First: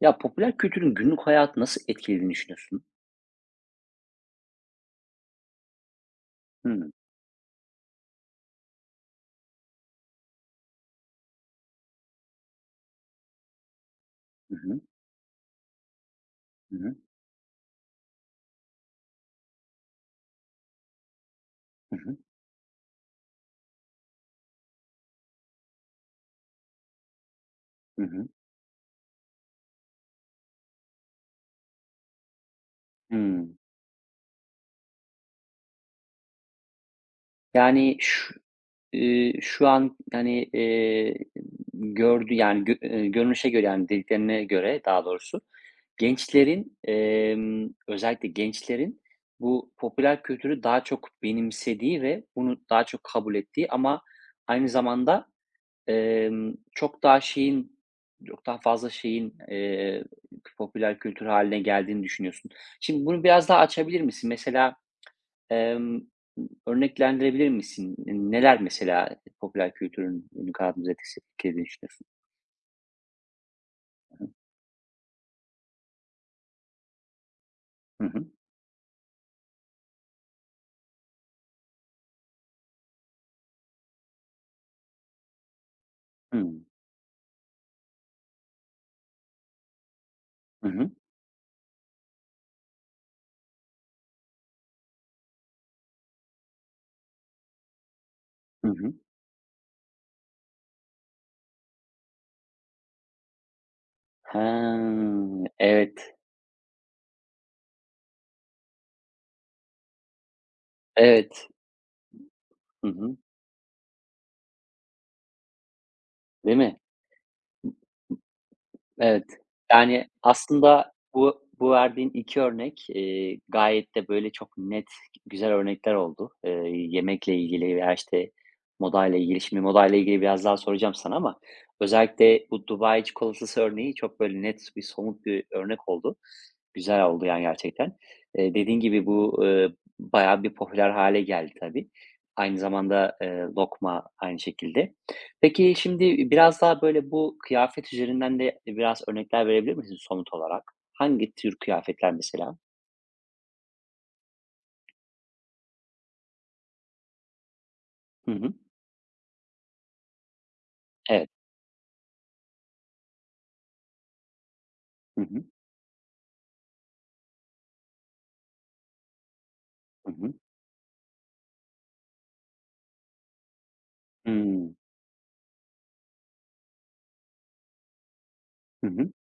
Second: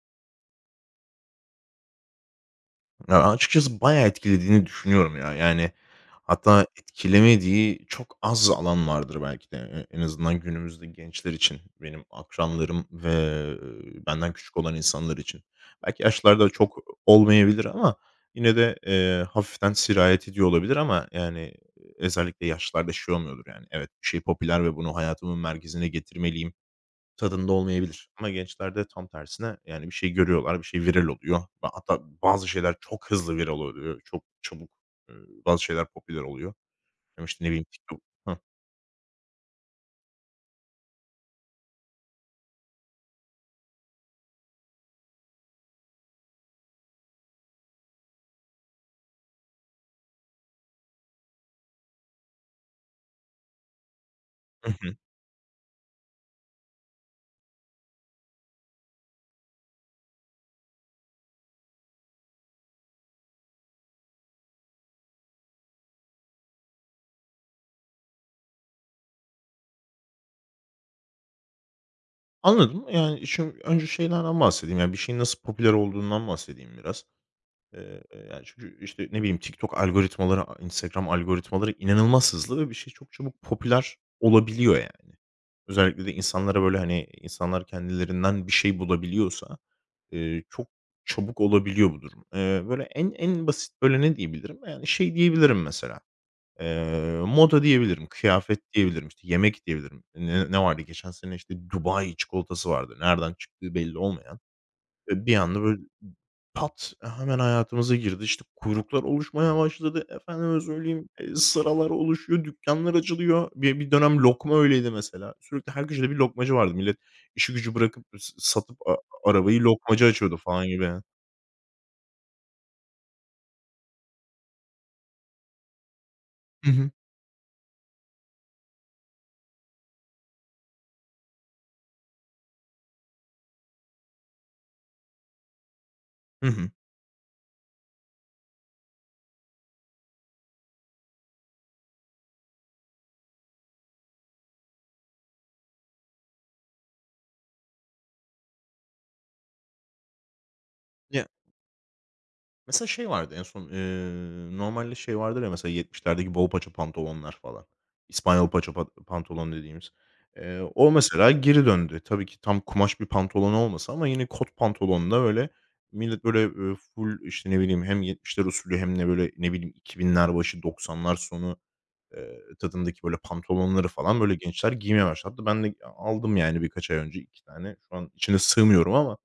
Ya, popüler kültürün günlük hayatı nasıl etkilediğini düşünüyorsun? Ya, açıkçası bayağı etkilediğini düşünüyorum ya. Yani, hatta etkilemediği çok az alan vardır belki de. E en azından günümüzde gençler için, benim akranlarım ve, benden Hı küçük olan hı. insanlar için. Belki yaşlarda Hı çok hı. olmayabilir ama yine de, hafiften sirayet ediyor olabilir ama, yani, Hı hı. özellikle yaşlarda şey olmuyordur yani. Evet, bir şey popüler ve bunu hayatımın merkezine getirmeliyim. Tadında Hı olmayabilir. hı. Ama gençlerde tam tersine, yani, bir şey görüyorlar, bir şey viral oluyor. Hatta bazı şeyler çok hızlı viral Hımm. oluyor. Çok çabuk, eee, bazı şeyler popüler oluyor. Ama, işte, ne bileyim, Yani, TikTok. şu Hıh. eee, şu an, yani, eee, gördüğü, yani, gö görünüşe göre, yani, dediklerine göre daha doğrusu gençlerin, özellikle gençlerin bu popüler kültürü daha çok benimsediği ve bunu daha çok kabul ettiği, ama aynı zamanda Emm, çok daha şeyin, çok daha fazla şeyin, popüler kültür haline geldiğini düşünüyorsun. Şimdi bunu biraz daha açabilir misin? Mesela, emm, örneklendirebilir misin? Neler mesela popüler kültürün günlük hayatımızı etkilediğini düşünüyorsun? Anladım. Yani, şimdi önce şeylerden bahsedeyim, yani, bir şeyin nasıl popüler olduğundan bahsedeyim biraz. Hı hı. Yani, çünkü, işte, ne bileyim, TikTok algoritmaları, Instagram algoritmaları inanılmaz hızlı ve bir şey çok çabuk popüler olabiliyor, yani. Özellikle de insanlara, Hımm. böyle, hani, insanlar kendilerinden bir şey bulabiliyorsa, çok Hı hı. çabuk olabiliyor bu durum. Böyle, en basit, böyle, ne diyebilirim? Yani, şey diyebilirim mesela, moda diyebilirim, kıyafet Hı hı. diyebilirim, işte, yemek diyebilirim. Ne vardı geçen sene, işte, Dubai çikolatası vardı. Nereden çıktığı belli olmayan He, ve bir anda böyle evet, pat hemen hayatımıza girdi. İşte, kuyruklar oluşmaya başladı. Efendime söyleyeyim, evet. sıralar oluşuyor, Hı dükkanlar hı. açılıyor. Bir dönem lokma öyleydi mesela. Sürekli her köşede bir lokmacı Değil vardı. mi? Millet işi gücü bırakıp s satıp a Evet. arabayı lokmacı Yani, açıyordu falan gibi. aslında bu verdiğin 2 örnek, gayet de böyle çok net, güzel örnekler oldu. Hı hı. Yemekle ilgili veya, işte, modayla ilgili. Şimdi modayla ilgili biraz daha soracağım sana, ama özellikle bu Dubai çikolatası örneği çok böyle net, bir somut bir örnek oldu. Hı hı. Güzel oldu yani gerçekten. Dediğin gibi bu, bayağı bir popüler hale geldi tabii. Aynı zamanda, lokma aynı şekilde. Peki şimdi biraz daha böyle bu kıyafet üzerinden de biraz örnekler verebilir misin somut olarak? Ya, Hangi tür kıyafetler mesela? mesela şey vardı en son, normalde şey vardır ya mesela 70'lerdeki bol paça pantolonlar falan. Hı İspanyol hı. paça pantolon dediğimiz. O mesela Evet. geri döndü. Tabii ki tam kumaş bir pantolon olmasa ama yine kot pantolonla Hı hı. böyle millet böyle, full, işte, ne bileyim, hem 70'ler usulü hem de böyle, ne bileyim, Hı hı. 2000'ler başı 90'lar sonu, tadındaki böyle pantolonları falan böyle gençler Hımm. giymeye başladı. Hatta ben de aldım yani birkaç ay önce 2 tane. Şu an içine Hı sığmıyorum hı. ama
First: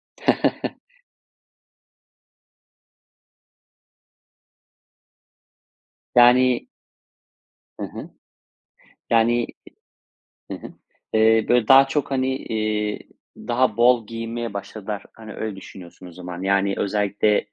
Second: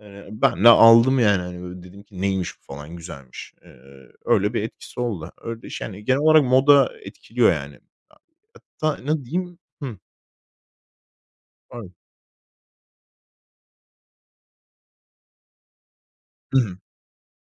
Ben de aldım yani, hani, böyle, dedim ki "Neymiş bu?" falan, güzelmiş. Öyle bir etkisi oldu. Öyle şey yani genel olarak Yani. moda etkiliyor yani. Hı hı. Hatta ne Yani. diyeyim? Hı hı. Daha Pardon. çok, hani, daha bol giyinmeye başladılar. Hani, öyle düşünüyorsun o zaman. Hı Yani, hı. özellikle,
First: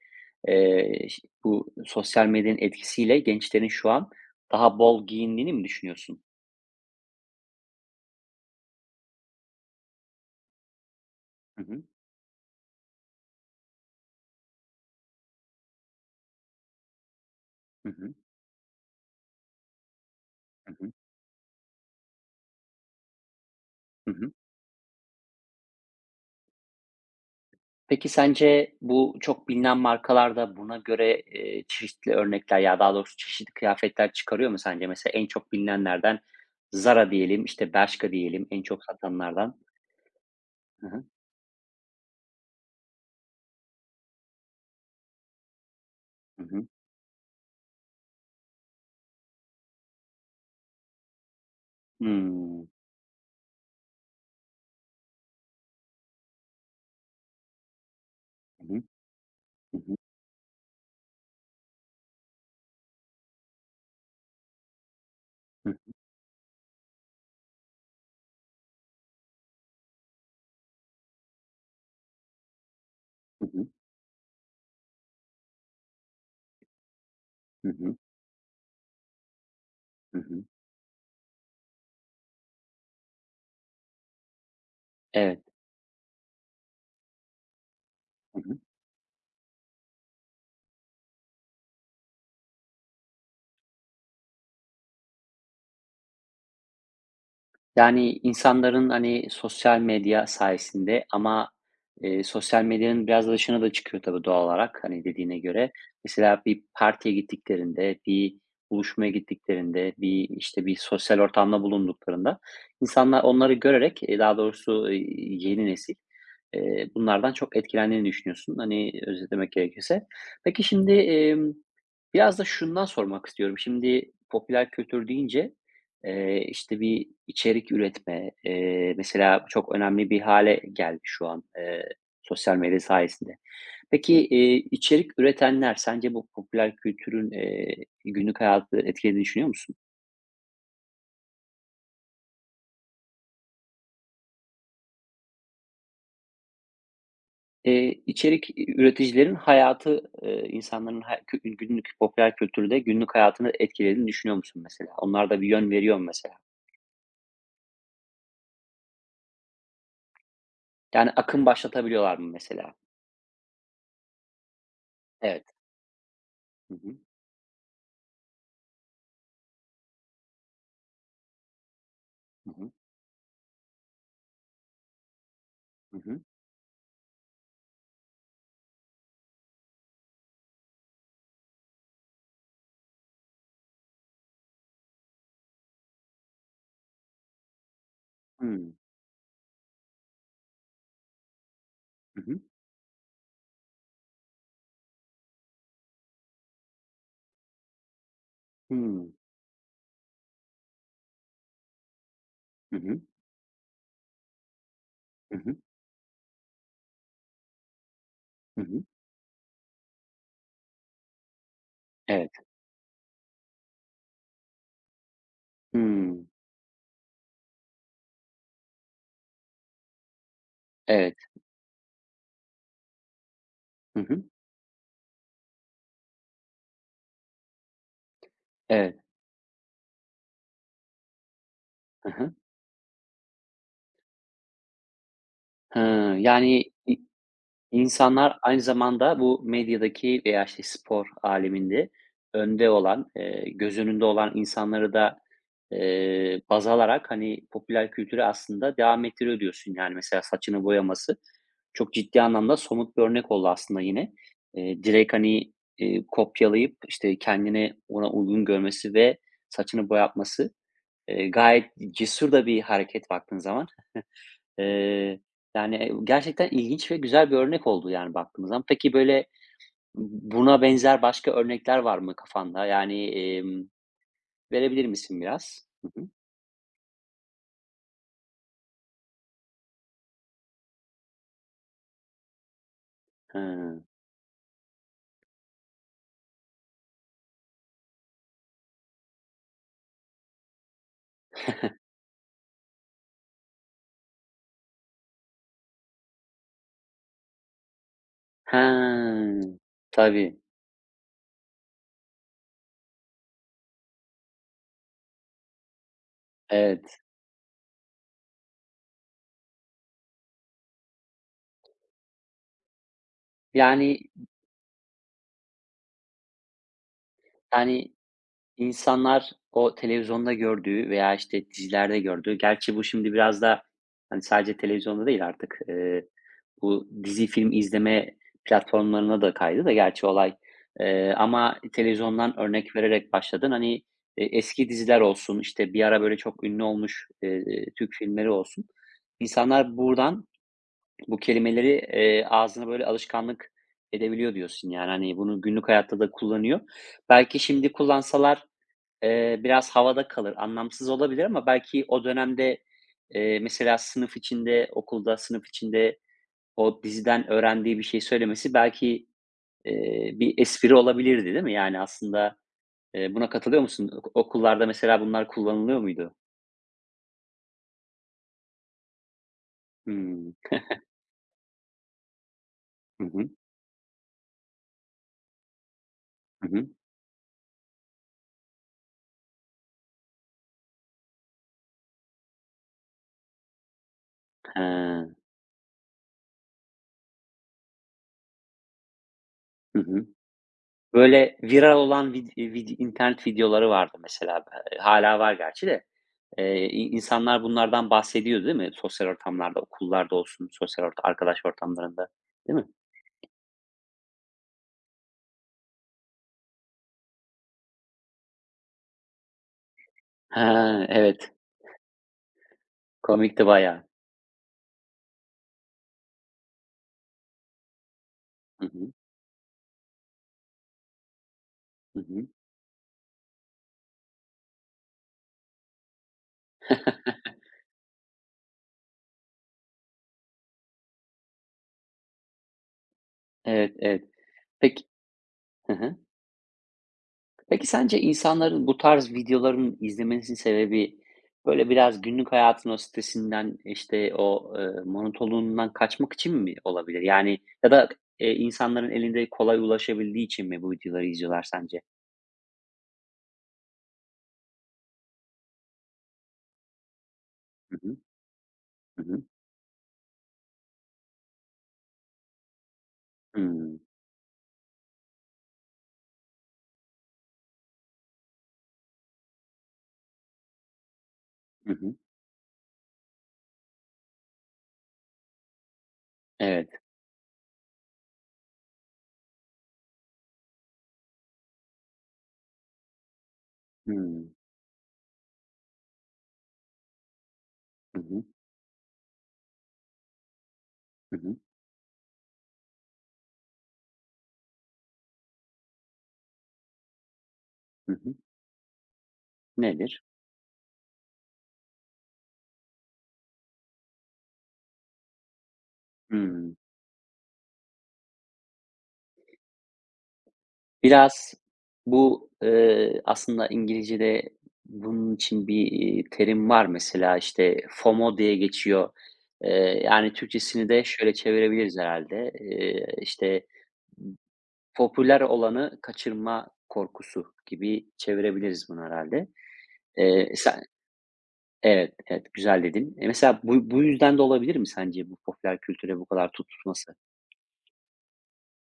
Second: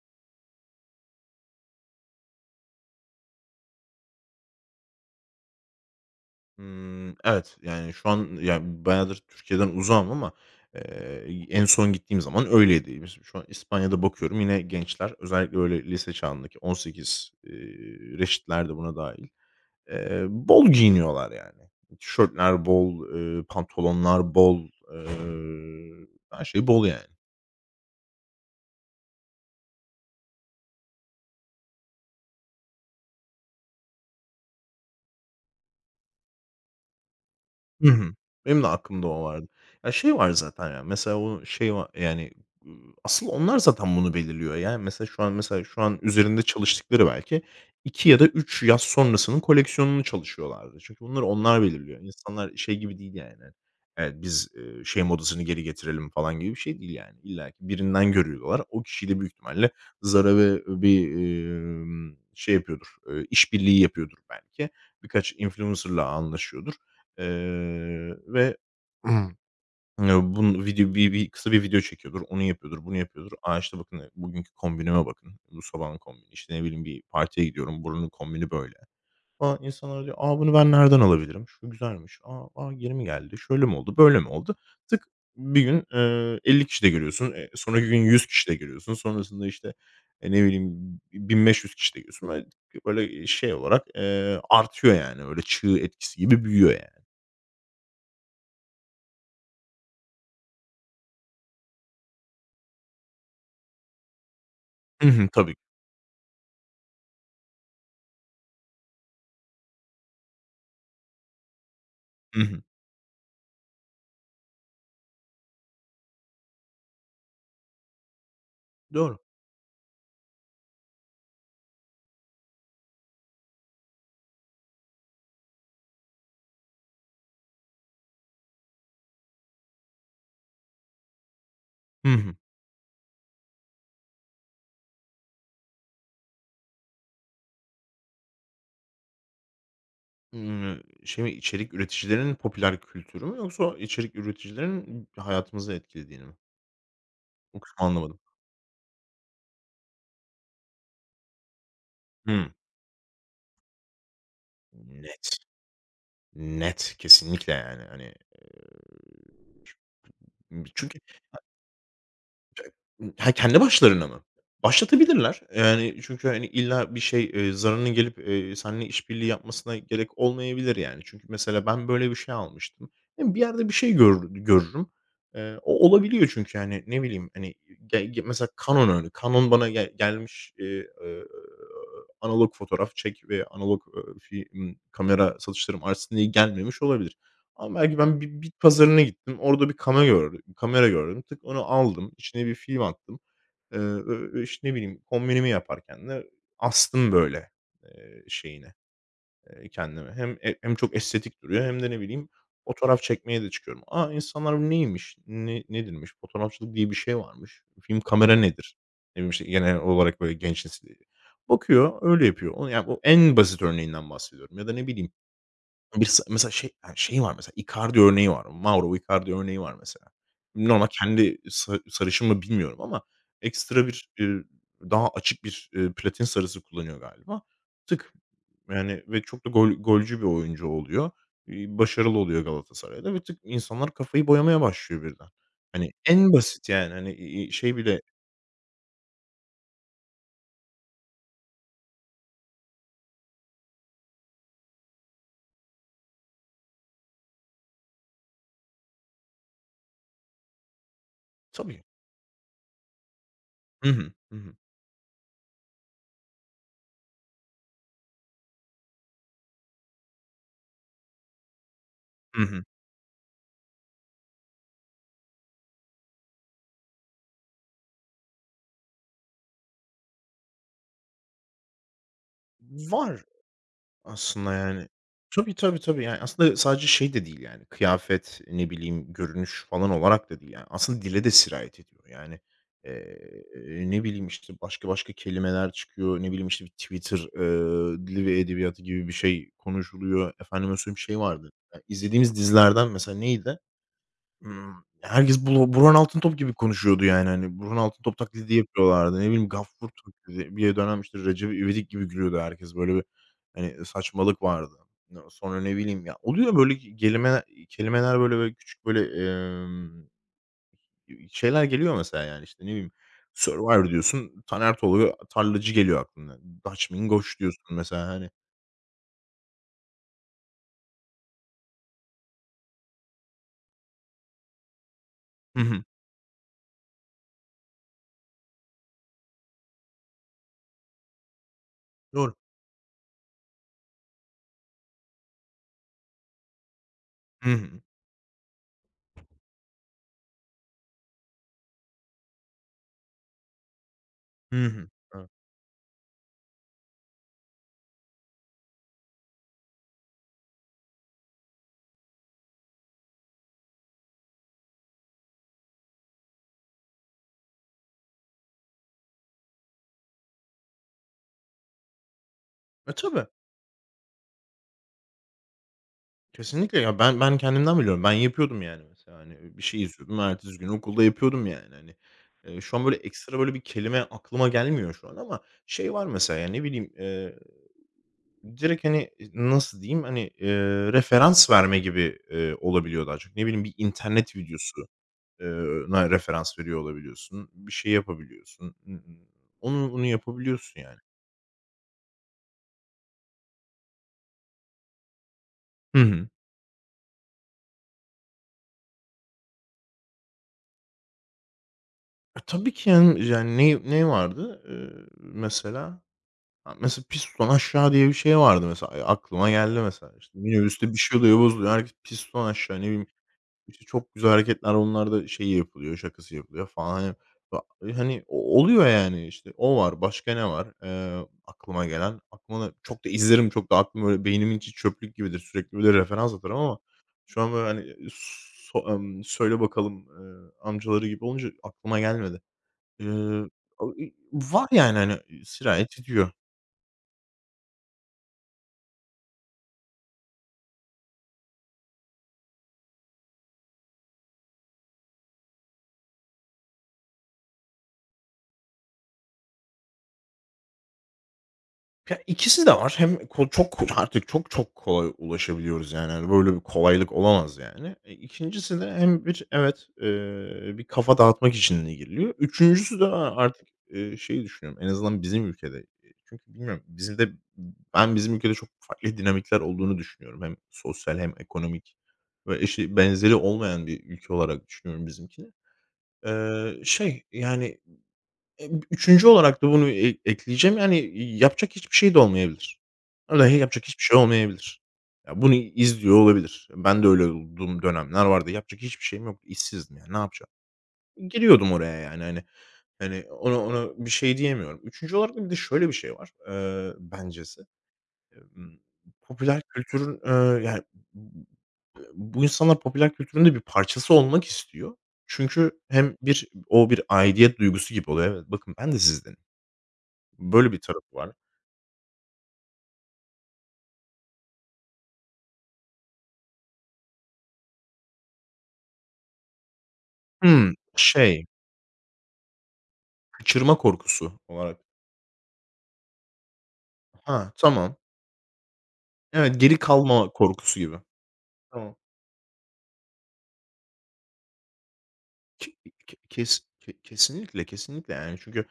ş bu sosyal medyanın etkisiyle gençlerin şu an daha bol giyindiğini mi düşünüyorsun? Evet, yani şu an ya bayağıdır Türkiye'den uzağım ama, Hı en hı. son gittiğim zaman öyleydi. Mesela şu an İspanya'da bakıyorum yine gençler özellikle, böyle, lise çağındaki 18, Hı hı. reşitler de buna dâhil. Bol Hı hı. giyiniyorlar yani. Tişörtler bol, Hı hı. pantolonlar bol, eee, her şey bol yani. Peki sence bu çok bilinen markalarda buna göre, çeşitli örnekler, ya daha doğrusu çeşitli kıyafetler çıkarıyor mu sence? Mesela en çok bilinenlerden Zara diyelim, işte, Hı Bershka hı. diyelim, en Benim de çok aklımda o vardı. satanlardan. Ya, şey var zaten ya, Hı hı. mesela o şey var yani, ııı, asıl onlar zaten bunu belirliyor. Yani, mesela şu an üzerinde Hı hı. çalıştıkları belki 2 ya da 3 yaz sonrasının koleksiyonunu çalışıyorlardı. Çünkü bunları onlar belirliyor. İnsanlar Hımm. şey gibi değil yani. Hani, evet, biz, şey modasını geri getirelim falan gibi bir şey değil yani. İlla ki birinden görüyorlar. Hı O hı. kişi de büyük ihtimalle Hı hı. Zara ve bir, şey yapıyordur, işbirliği yapıyordur belki. Birkaç Hı. influencer'la anlaşıyordur. Ve ya, video bir kısa bir video çekiyordur, onu yapıyordur, bunu yapıyordur. Hı "A, hı. işte, bakın, bugünkü kombinime bakın. Bu sabahın kombini." İşte, ne bileyim, "Bir partiye Hı gidiyorum, hı. buranın kombini böyle." falan. İnsanlar diyor, Hı. "A, bunu ben nereden alabilirim? Şu güzelmiş. Aa, aa yeni mi geldi? Şöyle mi oldu? Böyle mi oldu?" Tık Evet. bir gün, 50 kişi de görüyorsun. Sonraki gün 100 Hı kişi de hı. görüyorsun. Sonrasında, işte, ne bileyim, 1500 kişi de görüyorsun. Böyle, böyle, şey olarak, artıyor yani. Öyle çığ etkisi gibi büyüyor yani. Yani, insanların, hani, sosyal medya sayesinde, ama sosyal medyanın biraz da dışına da çıkıyor tabii doğal olarak, hani, Hı dediğine Tabii. göre. Mesela bir partiye gittiklerinde, bir buluşmaya gittiklerinde, bir, işte, bir sosyal ortamda bulunduklarında, Hı hı. insanlar onları görerek, daha doğrusu, yeni nesil, bunlardan çok etkilendiğini düşünüyorsun, hani, Doğru. özetlemek gerekirse. Peki şimdi, biraz da şundan sormak istiyorum. Şimdi popüler kültür deyince işte, bir içerik üretme, mesela çok önemli bir hale geldi şu an, Hı hı. sosyal medya sayesinde. Peki, içerik üretenler sence bu popüler kültürün, günlük hayatı etkilediğini düşünüyor musun? Şey mi, içerik üreticilerinin popüler kültürü mü yoksa içerik üreticilerinin hayatımızı etkilediğini mi? O kısmı anlamadım. İçerik üreticilerin hayatı, insanların ha kü günlük popüler Hımm. kültürde günlük hayatını etkilediğini düşünüyor musun mesela? Onlar Net. da bir yön veriyor mu mesela? Net, kesinlikle yani, hani, çünkü Yani akım başlatabiliyorlar mı mesela? ha, kendi başlarına mı? Başlatabilirler. Evet. Yani, çünkü, hani, Hı illa hı. bir şey, zararının gelip, seninle işbirliği yapmasına gerek olmayabilir, yani. Çünkü mesela ben böyle bir şey Hı hı. almıştım. Hem bir yerde bir şey görürüm. O Hı hı. olabiliyor çünkü, yani ne bileyim, hani, ge ge mesela Canon öyle. Canon bana gelmiş, eee, analog fotoğraf çek ve analog, film kamera satışlarım artsın diye gelmemiş olabilir. Ama belki ben bir bit Hımm. pazarına gittim. Orada bir kamera gördüm. Tık onu aldım. Hı hı. İçine bir film attım. Ö ö işte, ne bileyim, kombinimi yaparken de astım böyle, şeyine, Hımm. Kendime. Hem hem çok estetik duruyor hem de ne bileyim Hı fotoğraf hı. çekmeye de çıkıyorum. A, insanlar bu neymiş, Hı hı. Nedirmiş, fotoğrafçılık diye bir şey varmış. Film kamera Hı nedir? hı. Ne bileyim, işte, genel olarak böyle genç nesil bakıyor, öyle Evet. yapıyor. O yani, bu en basit örneğinden bahsediyorum ya da ne bileyim bir s Hımm. mesela şey, yani, şey var mesela, Icardi örneği var. Mauro Icardi örneği var mesela. Normal Evet. kendi sarışın mı bilmiyorum ama ekstra Hı bir, hı. Daha açık bir, platin sarısı kullanıyor galiba. Tık, Evet. yani, ve çok da golcü bir oyuncu oluyor. Hı Başarılı hı. oluyor Galatasaray'da ve tık insanlar kafayı boyamaya başlıyor birden. Hani Hıı, en yani, basit yani, hani, şey bile. insanlar aynı zamanda bu medyadaki veya, işte, spor aleminde önde olan, göz önünde olan insanları da, baz alarak, hani, popüler kültürü aslında devam ettiriyor diyorsun. Yani, mesela saçını boyaması Tabii. çok ciddi anlamda somut bir örnek oldu aslında Hı hı. yine. Hı hı. Direkt, hani, kopyalayıp, işte, kendini ona uygun görmesi ve saçını boyatması. Gayet cesur Hı da bir hı. hareket baktığın zaman. Eee, yani, e, gerçekten ilginç ve güzel bir örnek oldu, yani, baktığımız zaman. Peki, böyle, buna benzer başka örnekler var mı kafanda? Yani, Var. Aslında verebilir yani. misin Tabii, biraz? tabii, Hı tabii. hı. Yani, aslında sadece şey de değil yani kıyafet, ne bileyim, görünüş falan olarak da değil yani. Aslında dile de sirayet ediyor. Yani, Hıı. Ne bileyim, işte, başka kelimeler çıkıyor. Ne bileyim, işte, bir Twitter, dili ve edebiyatı gibi bir şey konuşuluyor. Efendime söyleyeyim şey vardı. Ya, izlediğimiz dizilerden mesela neydi? Imm, Herkes Burhan Altıntop gibi konuşuyordu yani, hani, Burhan Altıntop taklidi yapıyorlardı. Ne He. bileyim, Gaffur Tabii, taklidi. Bir dönem, işte, Recep İvedik gibi gülüyordu herkes. Böyle bir, hani, saçmalık vardı. Sonra ne bileyim ya, oluyor böyle ge evet. gelime kelimeler böyle böyle küçük böyle, şeyler geliyor mesela yani, işte, ne bileyim, Survivor Yani, diyorsun, Taner Tolga, tarlacı geliyor aklına. Dutch Mingoş diyorsun yani. mesela, hani. İnsanlar o televizyonda gördüğü veya, işte, dizilerde gördüğü, gerçi bu şimdi biraz da, hani, sadece televizyonda değil artık, Hı hı. Bu dizi, film izleme platformlarına da kaydı da gerçi olay. Ama Doğru. televizyondan örnek vererek başladın. Hani, eski diziler olsun, işte, bir ara böyle çok ünlü olmuş, Hı hı. Türk filmleri olsun. İnsanlar buradan bu kelimeleri, ağzına böyle alışkanlık edebiliyor Hı diyorsun, hı. yani, hani, Evet. bunu günlük hayatta da kullanıyor. Belki şimdi kullansalar biraz havada kalır, anlamsız olabilir, ama belki o dönemde, mesela sınıf içinde, okulda sınıf içinde o diziden öğrendiği bir şey söylemesi belki, bir espri olabilirdi, değil mi? Yani aslında, E, tabii. buna katılıyor musun? Okullarda mesela bunlar kullanılıyor muydu? Kesinlikle ya, ben kendimden biliyorum. Ben yapıyordum yani mesela, hani, bir şey izliyordum, Hımm. ertesi gün okulda yapıyordum yani, hani. Şu an böyle Hı hı. ekstra böyle bir kelime aklıma gelmiyor şu an ama şey var mesela, Hı yani ne hı. bileyim, direkt, hani, nasıl diyeyim, hani, referans verme gibi, olabiliyor daha çok. Ne bileyim, bir internet videosu He. eee, na referans veriyor olabiliyorsun. Bir şey yapabiliyorsun. Hı onu hı. yapabiliyorsun yani. Böyle viral olan vid vid internet videoları vardı mesela. Hâlâ var gerçi de. Hı hı. İnsanlar bunlardan bahsediyor, değil mi? Sosyal ortamlarda, okullarda olsun, sosyal orta arkadaş ortamlarında, E, değil mi? tabii ki yani yani ne vardı, mesela? Ha, mesela piston aşağı diye bir şey vardı mesela. Aklıma geldi mesela. İşte, Ha minibüste bir şey evet. oluyor, bozuluyor. Herkes piston aşağı, ne bileyim, Komikti bayağı. işte, çok güzel hareketler onlarda şeyi yapılıyor, şakası yapılıyor falan. Hani, ba e, hani, o Hı oluyor hı. yani. İşte o var. Başka ne var, aklıma Hı gelen? hı. Aklıma da çok da izlerim. Çok da aklım böyle beynimin içi çöplük gibidir. Sürekli böyle referans atarım ama şu an böyle, hani, söyle bakalım, amcaları gibi olunca aklıma gelmedi. Eee, Evet, evet. Var Peki yani, hani, e, sirayet ediyor. peki sence insanların bu tarz videoların izlemesinin sebebi, böyle, biraz günlük hayatın o stresinden, işte, o, monotonluğundan kaçmak için mi olabilir? Yani ya da, insanların elinde kolay ulaşabildiği için mi bu videoları izliyorlar sence? Ya, ikisi de var. Hem çok artık çok çok kolay ulaşabiliyoruz, yani, hani, böyle bir kolaylık olamaz, Hı yani. hı. E, ikincisi de Hı hı. hem bir evet, bir kafa dağıtmak için de giriliyor. Üçüncüsü de artık, Hımm. Şeyi düşünüyorum, en azından bizim ülkede, çünkü bilmiyorum, bizim de ben bizim ülkede çok farklı dinamikler olduğunu düşünüyorum. Hem sosyal hem Hı hı. ekonomik ve eşi benzeri olmayan bir ülke olarak düşünüyorum bizimkini. Evet. Eee, şey, yani 3'üncü olarak da bunu ekleyeceğim. Yani, yapacak hiçbir şey de olmayabilir. Vallahi yapacak hiçbir şey Hımm. olmayabilir. Ya, bunu izliyor olabilir. Ben de öyle olduğum Hı hı. dönemler vardı. Yapacak hiçbir şeyim yok. İşsizdim yani ne yapacağım? Hı hı. Giriyordum oraya yani, hani. Hani, ona bir şey diyemiyorum. Üçüncü olarak da bir de şöyle bir şey var, bencesi. Hı hı. Emm, Popüler Nedir? kültürün, bu insanlar popüler kültürün de bir parçası olmak istiyor. Çünkü hem bir Hıı. o bir aidiyet duygusu gibi oluyor. Evet, bakın ben de sizden. Böyle bir tarafı var. Biraz bu, aslında İngilizce'de bunun için bir, terim var mesela, işte, FOMO diye geçiyor. Yani, Türkçesini Hımm, de şöyle şey, çevirebiliriz herhalde. İşte, kaçırma korkusu olarak. popüler olanı kaçırma korkusu Ha, gibi tamam. çevirebiliriz bunu herhalde. Evet, geri kalma sen. korkusu gibi. Evet, Tamam. evet, güzel dedin. Mesela bu yüzden de olabilir mi sence bu popüler Ke kültüre bu ke kadar kes ke tutulması? Kesinlikle, kesinlikle yani çünkü,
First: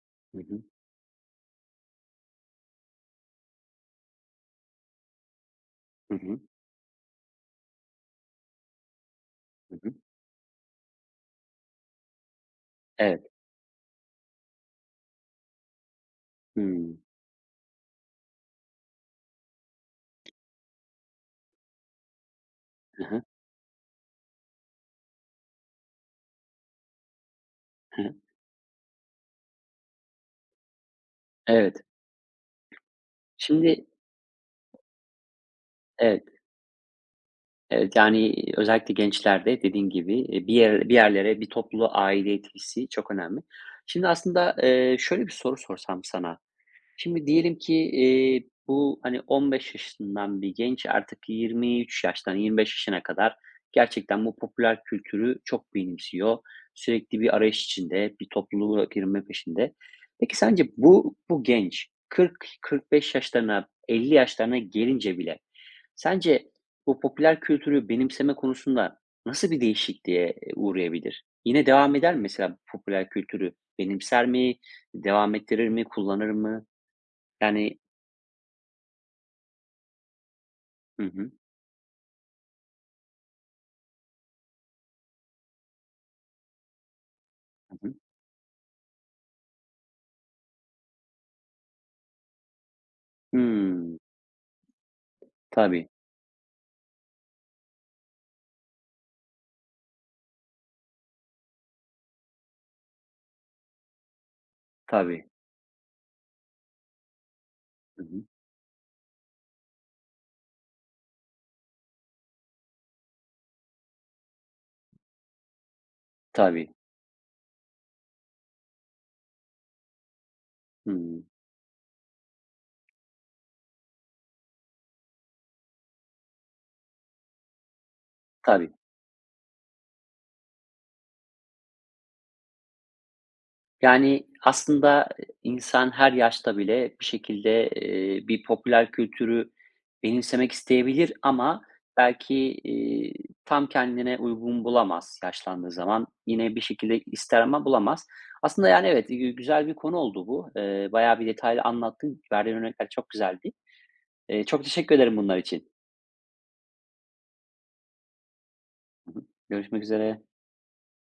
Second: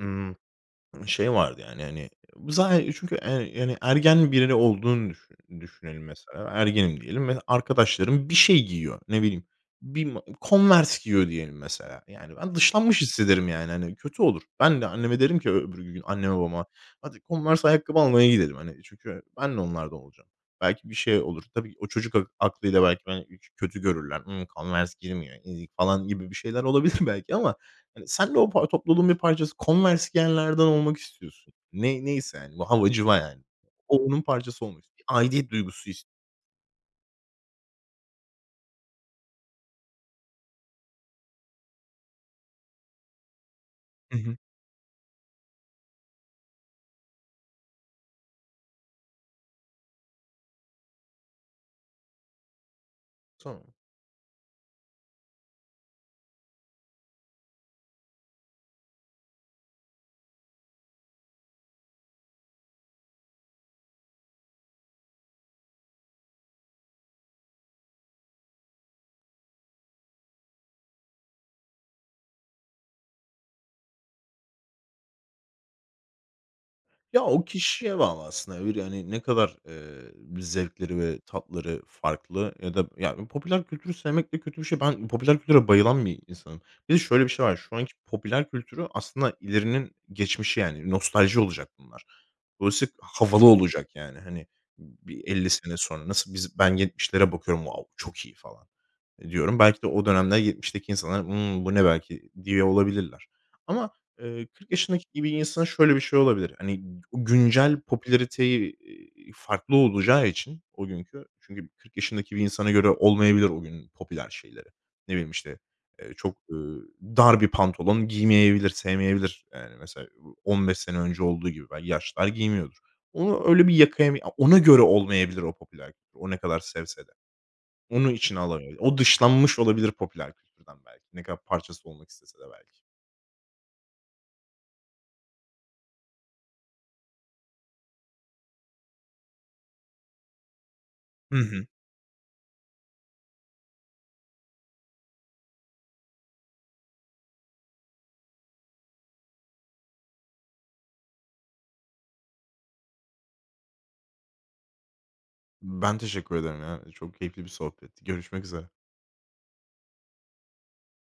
ımm Hı hı. şey vardı yani, hani, zaten çünkü, yani, ergen biri olduğunu düşünelim Hı hı. mesela. Ergenim diyelim ve arkadaşlarım bir şey giyiyor. Ne bileyim, Hı hı. bir ma Converse giyiyor diyelim mesela. Yani, ben dışlanmış Evet. hissederim yani, hani, kötü olur. Ben de anneme derim ki öbür gün anneme babama, Hımm. "Hadi Converse ayakkabı almaya gidelim." Hani, çünkü ben de onlardan olacağım. Belki bir şey olur. Tabii o çocuk aklıyla belki Hı hı. ben kötü görürler. "Hımm, Converse giymiyor, ezik." falan gibi bir şeyler olabilir belki ama Hı hani, hı. sen de o topluluğun bir parçası. Converse giyenlerden olmak istiyorsun. Evet. Neyse yani, bu havacıva yani. Şimdi. O onun parçası olmak istiyor. Aidiyet duygusu istiyor. Evet. Evet, yani, özellikle gençlerde dediğin gibi, bir yer, bir yerlere, bir topluluğa aidiyet hissi çok önemli. Şimdi Hı hı. aslında, şöyle bir soru sorsam sana, şimdi diyelim ki, bu, hani, 15 yaşından bir genç, artık 23 yaştan 25 yaşına kadar istiyor. gerçekten bu popüler kültürü çok benimsiyor. Sürekli bir arayış içinde, bir topluluğa girme peşinde. Peki sence bu genç 40-45 yaşlarına, 50 yaşlarına gelince bile sence bu popüler kültürü benimseme konusunda nasıl bir değişikliğe uğrayabilir? Yine devam eder mi mesela bu popüler kültürü? Benimser mi? Devam ettirir mi? Kullanır mı? Ya, o Yani. kişiye bağlı aslında. Öbürü, hani, ne kadar, zevkleri Hı ve hı, tatları farklı ya da ya, popüler kültürü sevmek de kötü bir şey. Ben popüler kültüre bayılan bir insanım. Bir de şöyle bir şey var. Şu hı anki hı. popüler kültürü aslında ilerinin geçmişi, yani. Nostalji olacak bunlar. Dolayısıyla havalı olacak, Hımm. yani. Hani, bir 50 sene Tabii, sonra nasıl biz ben 70'lere bakıyorum, wow, çok iyi falan, e, diyorum. Belki de o dönemler 70'teki insanlar, hımm, bu ne belki diye olabilirler ama 40 yaşındaki bir tabii. insanın şöyle bir şey olabilir. Hani, o güncel Hı hı. popülariteyi, farklı olacağı için o günkü çünkü 40 yaşındaki bir insana göre olmayabilir o gün popüler şeyleri. Ne bileyim, işte, çok, Tabii. Dar bir pantolon giymeyebilir, sevmeyebilir. Yani, mesela, bu 15 sene önce Hımm. olduğu gibi belki yaşlılar giymiyordur. Onu öyle bir yakayamayı a ona göre olmayabilir o popüler kültür, o ne kadar sevse de. Onu içine Tabii. alamayabilir. O dışlanmış olabilir popüler kültürden belki. Ne kadar parçası olmak istese de belki. Yani, aslında, insan her yaşta bile bir şekilde, bir popüler kültürü benimsemek isteyebilir, Hı ama hı. belki, iii, tam kendine uygun bulamaz yaşlandığı zaman. Yine bir şekilde ister ama bulamaz. Aslında, yani, evet, güzel bir konu oldu bu. Bayağı bir detaylı anlattın. Verdiğin örnekler çok güzeldi. Çok teşekkür ederim bunlar için. Ben teşekkür ederim ya. Çok keyifli bir sohbetti. Görüşmek üzere. Görüşmek üzere.